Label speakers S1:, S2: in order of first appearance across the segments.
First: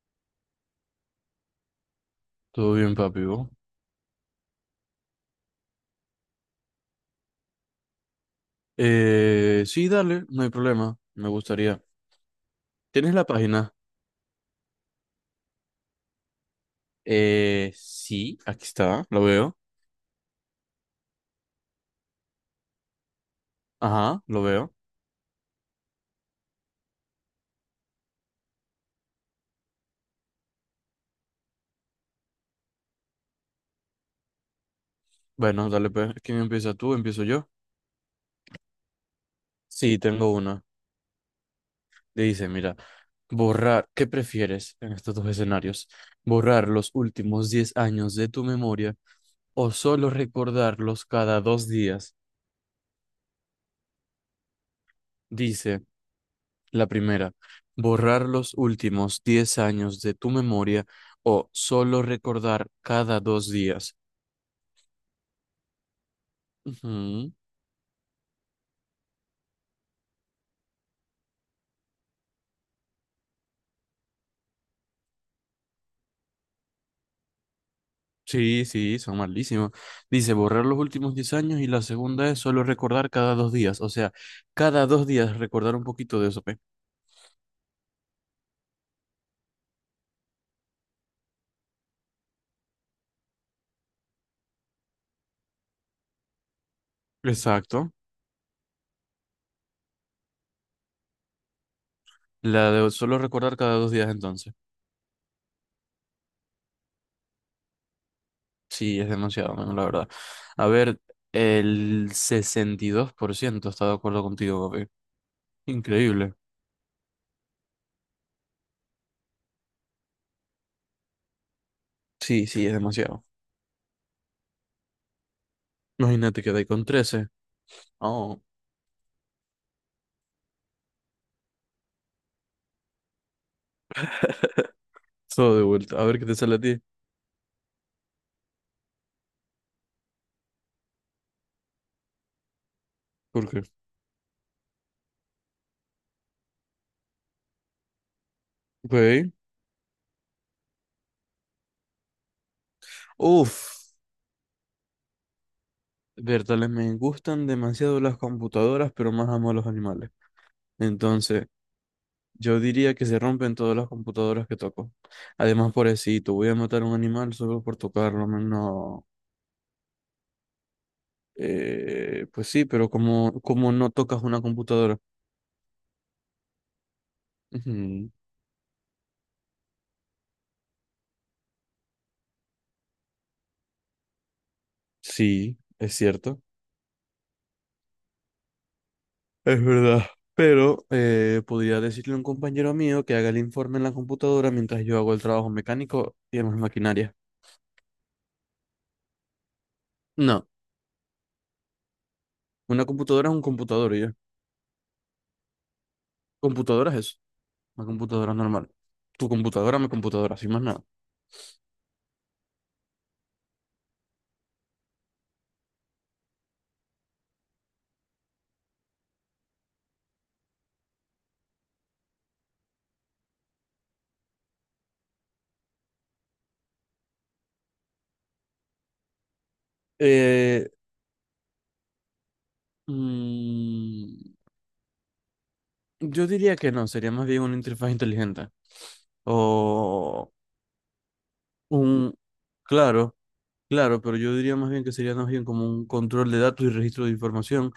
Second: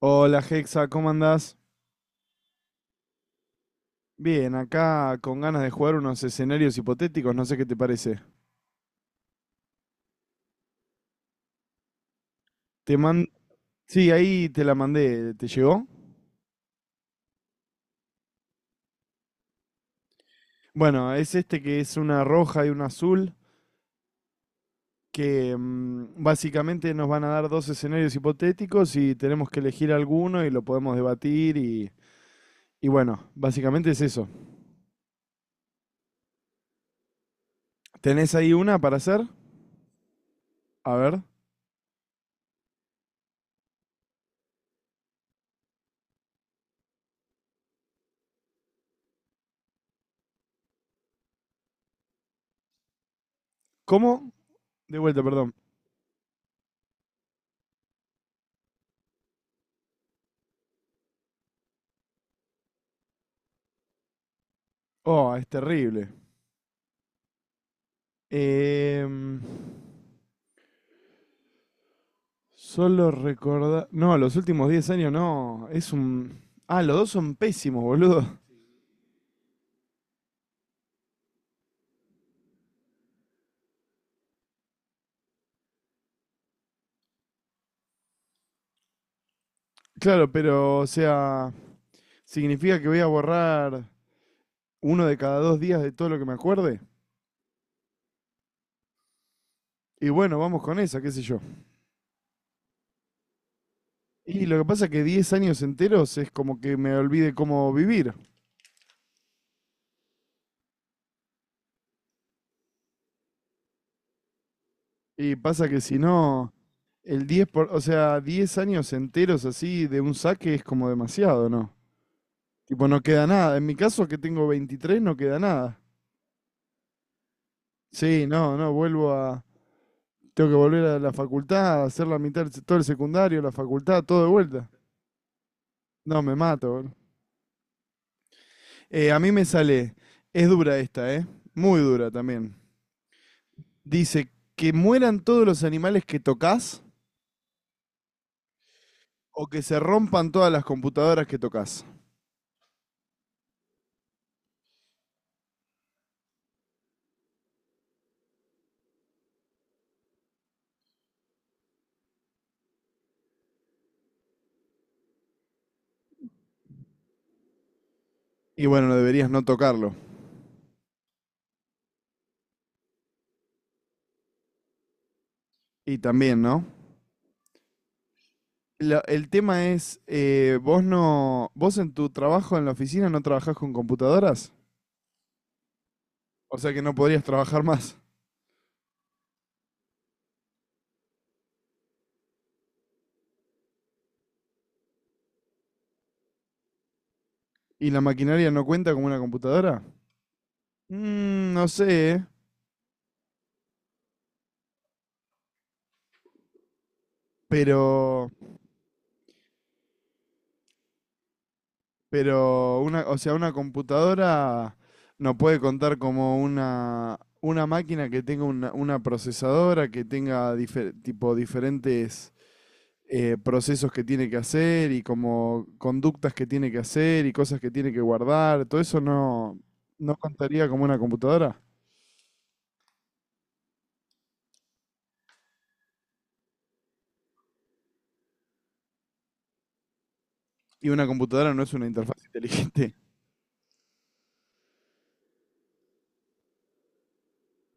S1: Hola Hexa, ¿cómo andás?
S2: Todo bien, papi, ¿vos?
S1: Bien, acá con ganas de jugar unos escenarios hipotéticos, no sé qué te parece.
S2: Sí, dale, no hay problema. Me gustaría.
S1: Te
S2: ¿Tienes la
S1: man...
S2: página?
S1: Sí, ahí te la mandé, ¿te llegó?
S2: Sí, aquí está, lo veo.
S1: Bueno, es este que es una roja y una azul,
S2: Ajá, lo veo.
S1: que básicamente nos van a dar dos escenarios hipotéticos y tenemos que elegir alguno y lo podemos debatir y bueno, básicamente es eso.
S2: Bueno, dale, pues. ¿Quién empieza tú? ¿Empiezo yo?
S1: ¿Tenés ahí una para hacer?
S2: Sí, tengo una.
S1: A ver.
S2: Dice, mira, borrar, ¿qué prefieres en estos dos escenarios? ¿Borrar los últimos 10 años de tu memoria o solo recordarlos cada 2 días?
S1: ¿Cómo? De vuelta, perdón.
S2: Dice. La primera, borrar los últimos 10 años de tu memoria o solo recordar cada 2 días.
S1: Oh, es terrible.
S2: Ujú.
S1: Em, Solo recordar. No, los últimos 10 años no. Es un. Ah, los dos son pésimos, boludo.
S2: Sí, sí, son malísimos. Dice borrar los últimos 10 años y la segunda es solo recordar cada 2 días. O sea, cada 2 días recordar un poquito de eso, ¿pe?
S1: Claro, pero, o sea, significa que voy a borrar uno de cada 2 días de todo lo que me acuerde.
S2: Exacto.
S1: Y bueno, vamos con esa, qué sé yo.
S2: La de solo recordar cada 2 días
S1: Y
S2: entonces.
S1: lo que pasa es que 10 años enteros es como que me olvide cómo vivir.
S2: Sí, es demasiado, men, la verdad. A ver, el 62% está de acuerdo contigo, papi.
S1: Y pasa que si
S2: Increíble.
S1: no, el 10 por, o sea, 10 años enteros así de un saque es como demasiado, ¿no?
S2: Sí, sí, es
S1: Tipo, no
S2: demasiado.
S1: queda nada. En mi caso, que tengo 23, no queda nada.
S2: Imagínate que dais con 13.
S1: Sí,
S2: Oh,
S1: no, no, vuelvo a. Tengo que volver a la facultad, hacer la mitad, todo el secundario, la facultad, todo de vuelta.
S2: todo de vuelta. A ver
S1: No,
S2: qué
S1: me
S2: te sale a
S1: mato,
S2: ti.
S1: boludo. A mí me sale, es dura esta, ¿eh? Muy dura también.
S2: ¿Por qué?
S1: Dice, que mueran todos los animales que tocas
S2: Ok.
S1: o que se rompan todas las computadoras que tocas.
S2: Uf. Bertales, me gustan demasiado las computadoras, pero más amo a los animales. Entonces, yo diría que se rompen todas las computadoras que toco. Además, pobrecito, voy a matar a un animal solo por tocarlo. Men,
S1: Y bueno, no
S2: no.
S1: deberías no tocarlo.
S2: Pues sí, pero como no tocas una computadora.
S1: Y también, ¿no?
S2: Ujú.
S1: El tema es, vos no, vos en tu trabajo en la oficina no trabajás con computadoras,
S2: Sí, es cierto.
S1: o sea que no podrías trabajar más.
S2: Es verdad. Pero podría decirle a un compañero mío que haga el informe en la computadora mientras yo hago el trabajo mecánico y demás maquinaria.
S1: ¿Y la maquinaria no cuenta como una computadora?
S2: No,
S1: Mm, no sé, ¿eh?
S2: una computadora es un computador y ya. Computadora es eso, una
S1: Pero,
S2: computadora normal. Tu computadora, mi computadora, sin más nada.
S1: pero una, o sea, una computadora no puede contar como una máquina que tenga una procesadora, que tenga tipo diferentes procesos que tiene que hacer y como conductas que tiene que hacer y cosas que tiene que guardar. Todo eso no, no contaría
S2: Eh,
S1: como una computadora.
S2: mm, yo diría que no, sería más bien una interfaz inteligente. O
S1: Y una computadora no es una
S2: un.
S1: interfaz inteligente.
S2: Claro, claro, pero yo diría más bien que sería más bien como un control de datos y registro de información.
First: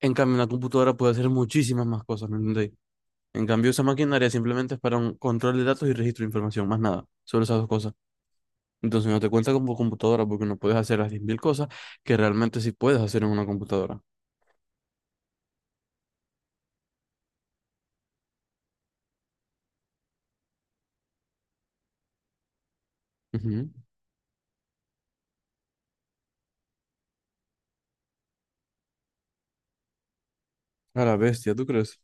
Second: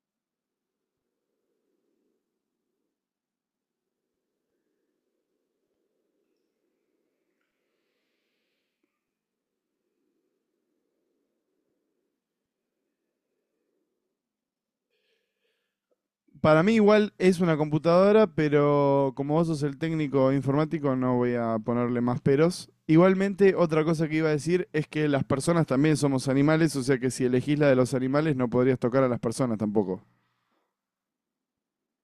S2: En cambio, una computadora puede hacer muchísimas más cosas, ¿me entendéis? En cambio, esa maquinaria simplemente es para un control de datos y registro de información, más nada, solo esas dos cosas. Entonces no te cuenta como computadora porque no puedes hacer las 10.000 cosas que realmente sí puedes hacer en una computadora.
S1: Para mí igual es una computadora, pero como vos sos el técnico informático, no voy a ponerle más peros. Igualmente,
S2: Ujú.
S1: otra cosa que iba a decir es que las personas también somos animales, o sea que si elegís la de los animales no podrías tocar a las personas tampoco.
S2: A la bestia, ¿tú crees?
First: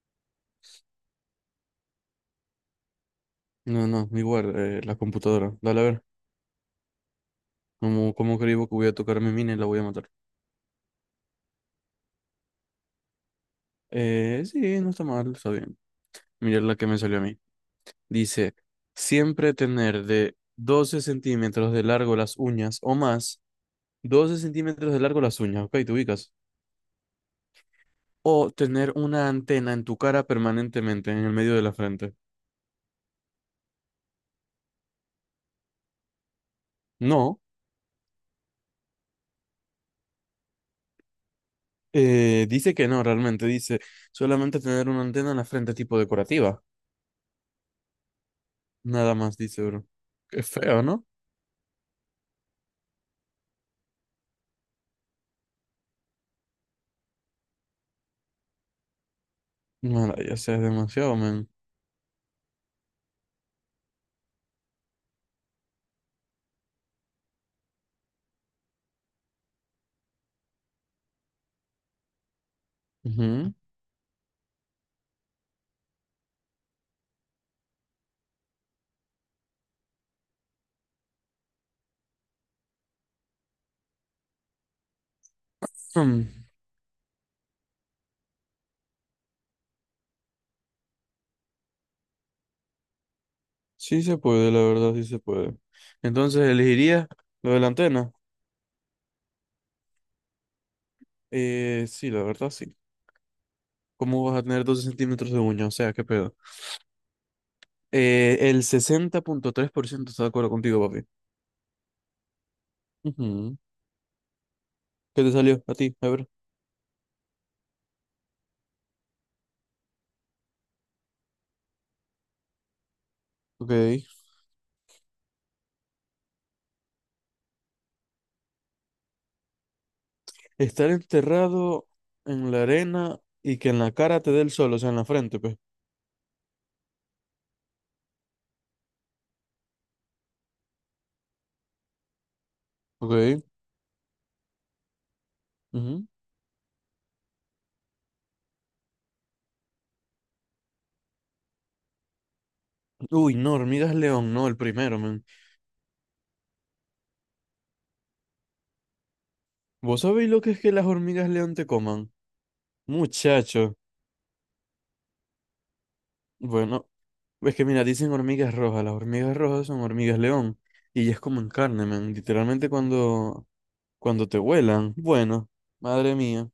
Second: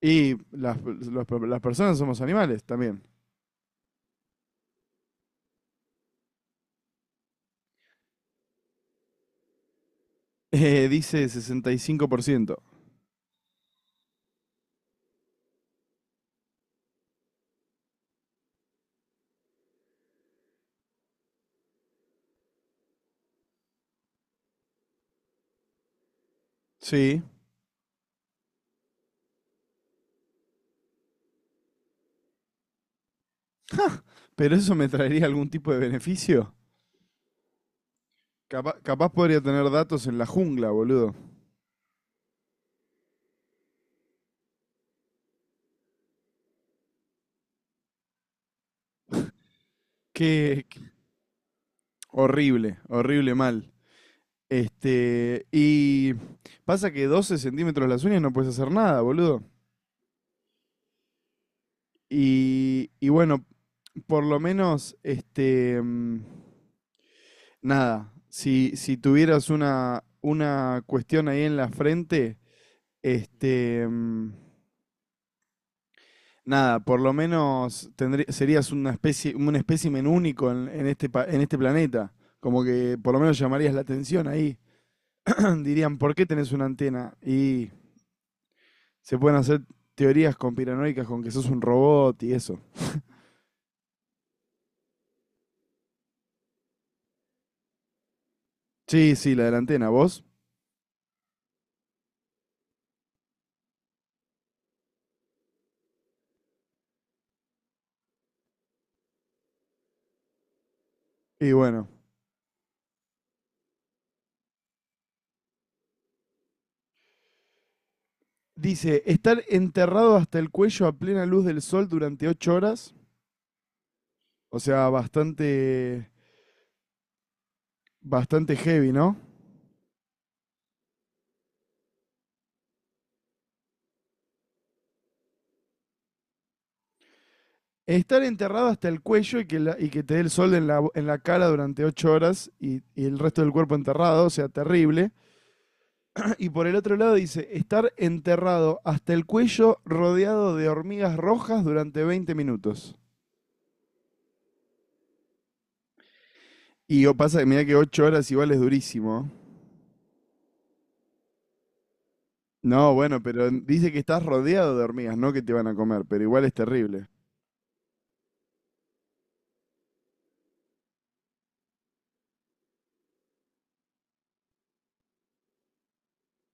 S1: Y las, las personas somos animales también.
S2: No, no, igual, la computadora. Dale, a ver, ¿cómo creo que voy a tocar mi mina y la voy a matar?
S1: Dice 65%.
S2: Sí, no está mal, está bien. Mirad la que me salió a mí. Dice, siempre tener de 12 centímetros de largo las uñas o más 12 centímetros de largo las uñas, ok, te ubicas.
S1: Sí.
S2: O tener una antena en tu cara permanentemente, en el medio de la frente.
S1: ¿Pero eso me traería algún tipo de beneficio?
S2: No,
S1: Capaz podría tener datos en la jungla, boludo.
S2: dice que no, realmente dice solamente tener una antena en la frente tipo decorativa. Nada más dice, bro. Qué
S1: Qué qué-
S2: feo, ¿no?
S1: Horrible, horrible mal. Este, y pasa que 12 centímetros las uñas no puedes hacer nada, boludo.
S2: No, ya sea, es demasiado, man.
S1: Y bueno, por lo menos, este, nada, si tuvieras una cuestión ahí en la frente,
S2: Ujú.
S1: este, nada, por lo menos serías una especie, un espécimen único en este planeta. Como que por lo menos llamarías la atención ahí. Dirían, ¿por qué
S2: Hmm.
S1: tenés una antena? Y se pueden hacer teorías conspiranoicas con que sos un robot y eso.
S2: Sí se puede, la verdad, sí se puede. Entonces, ¿elegiría lo de la antena?
S1: Sí, sí, la de la antena, vos.
S2: Sí, la verdad, sí. ¿Cómo vas a tener 12 centímetros de uña? O sea, qué pedo. El 60.3% está de acuerdo contigo, papi.
S1: Y bueno.
S2: Ujú. ¿Qué te salió a ti? A ver.
S1: Dice, estar enterrado hasta el cuello a plena luz del sol durante 8 horas.
S2: Ok.
S1: O sea, bastante, bastante heavy, ¿no?
S2: Estar enterrado en la arena y que en la cara te dé el sol, o sea, en la frente, pues.
S1: Estar enterrado hasta el cuello y que, y que te dé el sol en la cara durante 8 horas y el resto
S2: Ok.
S1: del cuerpo enterrado, o sea, terrible.
S2: Ujú.
S1: Y por el otro lado dice, estar enterrado hasta el cuello rodeado de hormigas rojas durante 20 minutos.
S2: Uy, no, hormigas león, no, el primero, man.
S1: Y yo pasa que mira que 8 horas igual es durísimo.
S2: ¿Vos sabéis lo que es que las hormigas león te coman?
S1: No, bueno, pero
S2: Muchacho.
S1: dice que estás rodeado de hormigas, no que te van a comer, pero igual es
S2: Bueno,
S1: terrible.
S2: es que mira, dicen hormigas rojas. Las hormigas rojas son hormigas león. Y ellas comen carne, man. Literalmente cuando te vuelan. Bueno, madre mía.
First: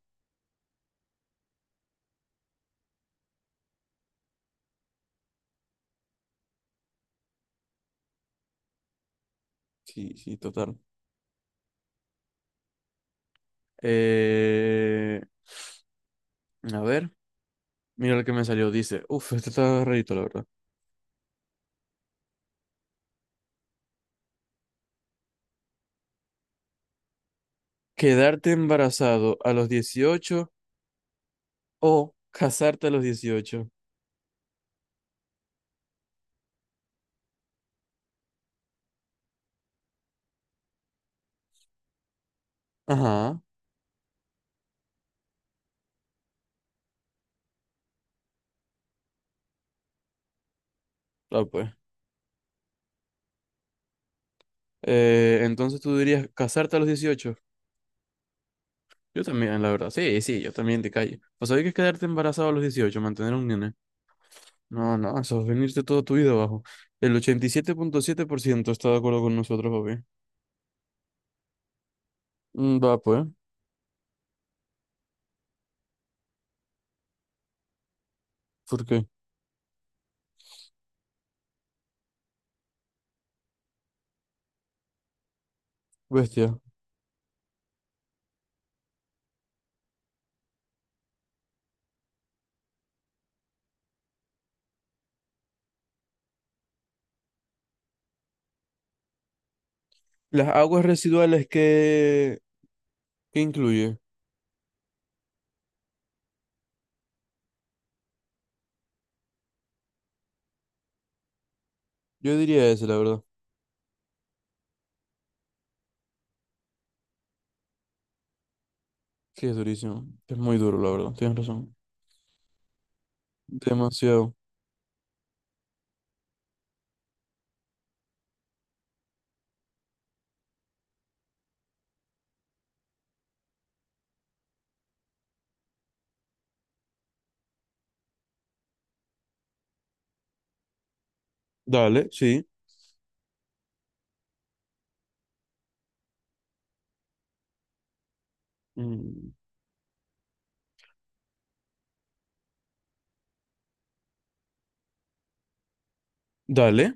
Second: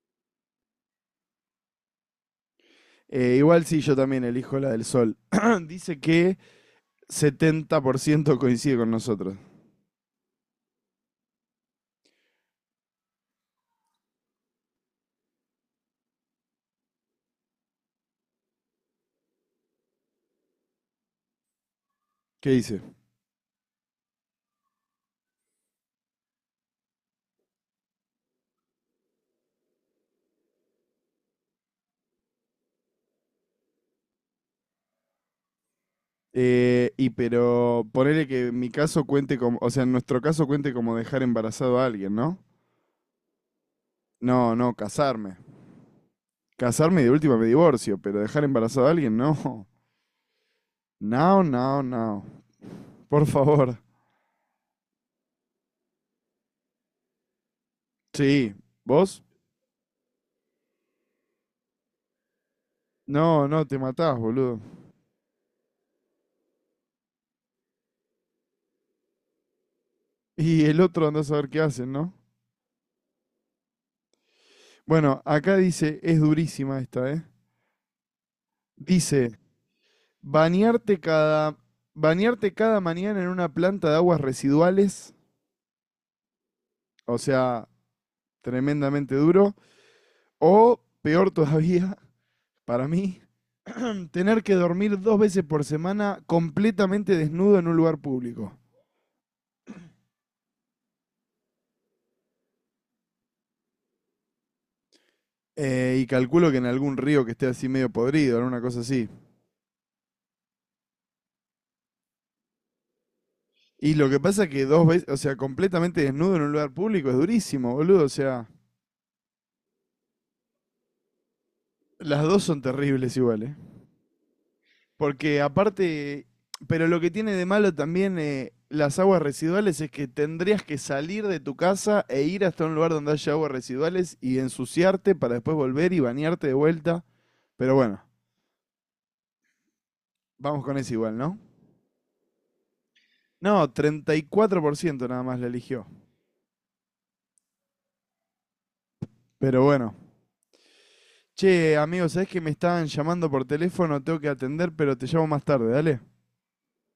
S1: Igual sí, yo también elijo la del sol. Dice que 70% coincide con nosotros.
S2: Sí, sí, total. Eh, a ver, mira lo que me salió. Dice, uf, este está rarito, la verdad.
S1: ¿Qué dice?
S2: Quedarte embarazado a los 18 o casarte a los 18.
S1: Y pero ponele que mi caso cuente como, o sea, en nuestro caso cuente como dejar embarazado a alguien, ¿no?
S2: Ajá,
S1: No, no, casarme. Casarme y de última me divorcio, pero dejar embarazado a alguien, no. No,
S2: ah, pues.
S1: no, no. Por favor.
S2: Entonces tú dirías casarte a los 18.
S1: Sí. ¿Vos?
S2: Yo también, la verdad. Sí, sí, yo también te callo. Pues sabés que es quedarte embarazado a los 18 mantener
S1: No,
S2: un
S1: no,
S2: nene.
S1: te matás, boludo.
S2: No, no, eso es venirte toda tu vida abajo. El ochenta y siete punto siete por ciento está de acuerdo con nosotros, papi.
S1: Y el otro andás a ver qué hacen, ¿no?
S2: Mm. Va, pues.
S1: Bueno, acá dice, es durísima esta, ¿eh?
S2: ¿Por qué?
S1: Dice, bañarte cada, bañarte cada mañana en una planta de aguas residuales,
S2: Bestia.
S1: o sea, tremendamente duro, o peor todavía, para mí, tener que dormir dos veces por semana completamente desnudo en un lugar público.
S2: Las aguas residuales que, ¿qué incluye?
S1: Y calculo que en algún río que esté así medio podrido, en una cosa así.
S2: Yo diría ese, la verdad.
S1: Y lo que pasa es que dos veces, o sea, completamente desnudo en un lugar público es durísimo, boludo. O sea,
S2: Sí, es durísimo. Es muy duro, la verdad. Tienes razón.
S1: las dos son terribles iguales.
S2: Demasiado.
S1: Porque aparte, pero lo que tiene de malo también las aguas residuales es que tendrías que salir de tu casa e ir hasta un lugar donde haya aguas residuales y ensuciarte para después volver y bañarte de vuelta. Pero bueno, vamos con eso igual, ¿no?
S2: Dale, sí.
S1: No, 34% nada más la eligió.
S2: Mm.
S1: Pero bueno. Che, amigo, ¿sabés que me estaban llamando por teléfono? Tengo que atender, pero te llamo más tarde, dale.
S2: Dale.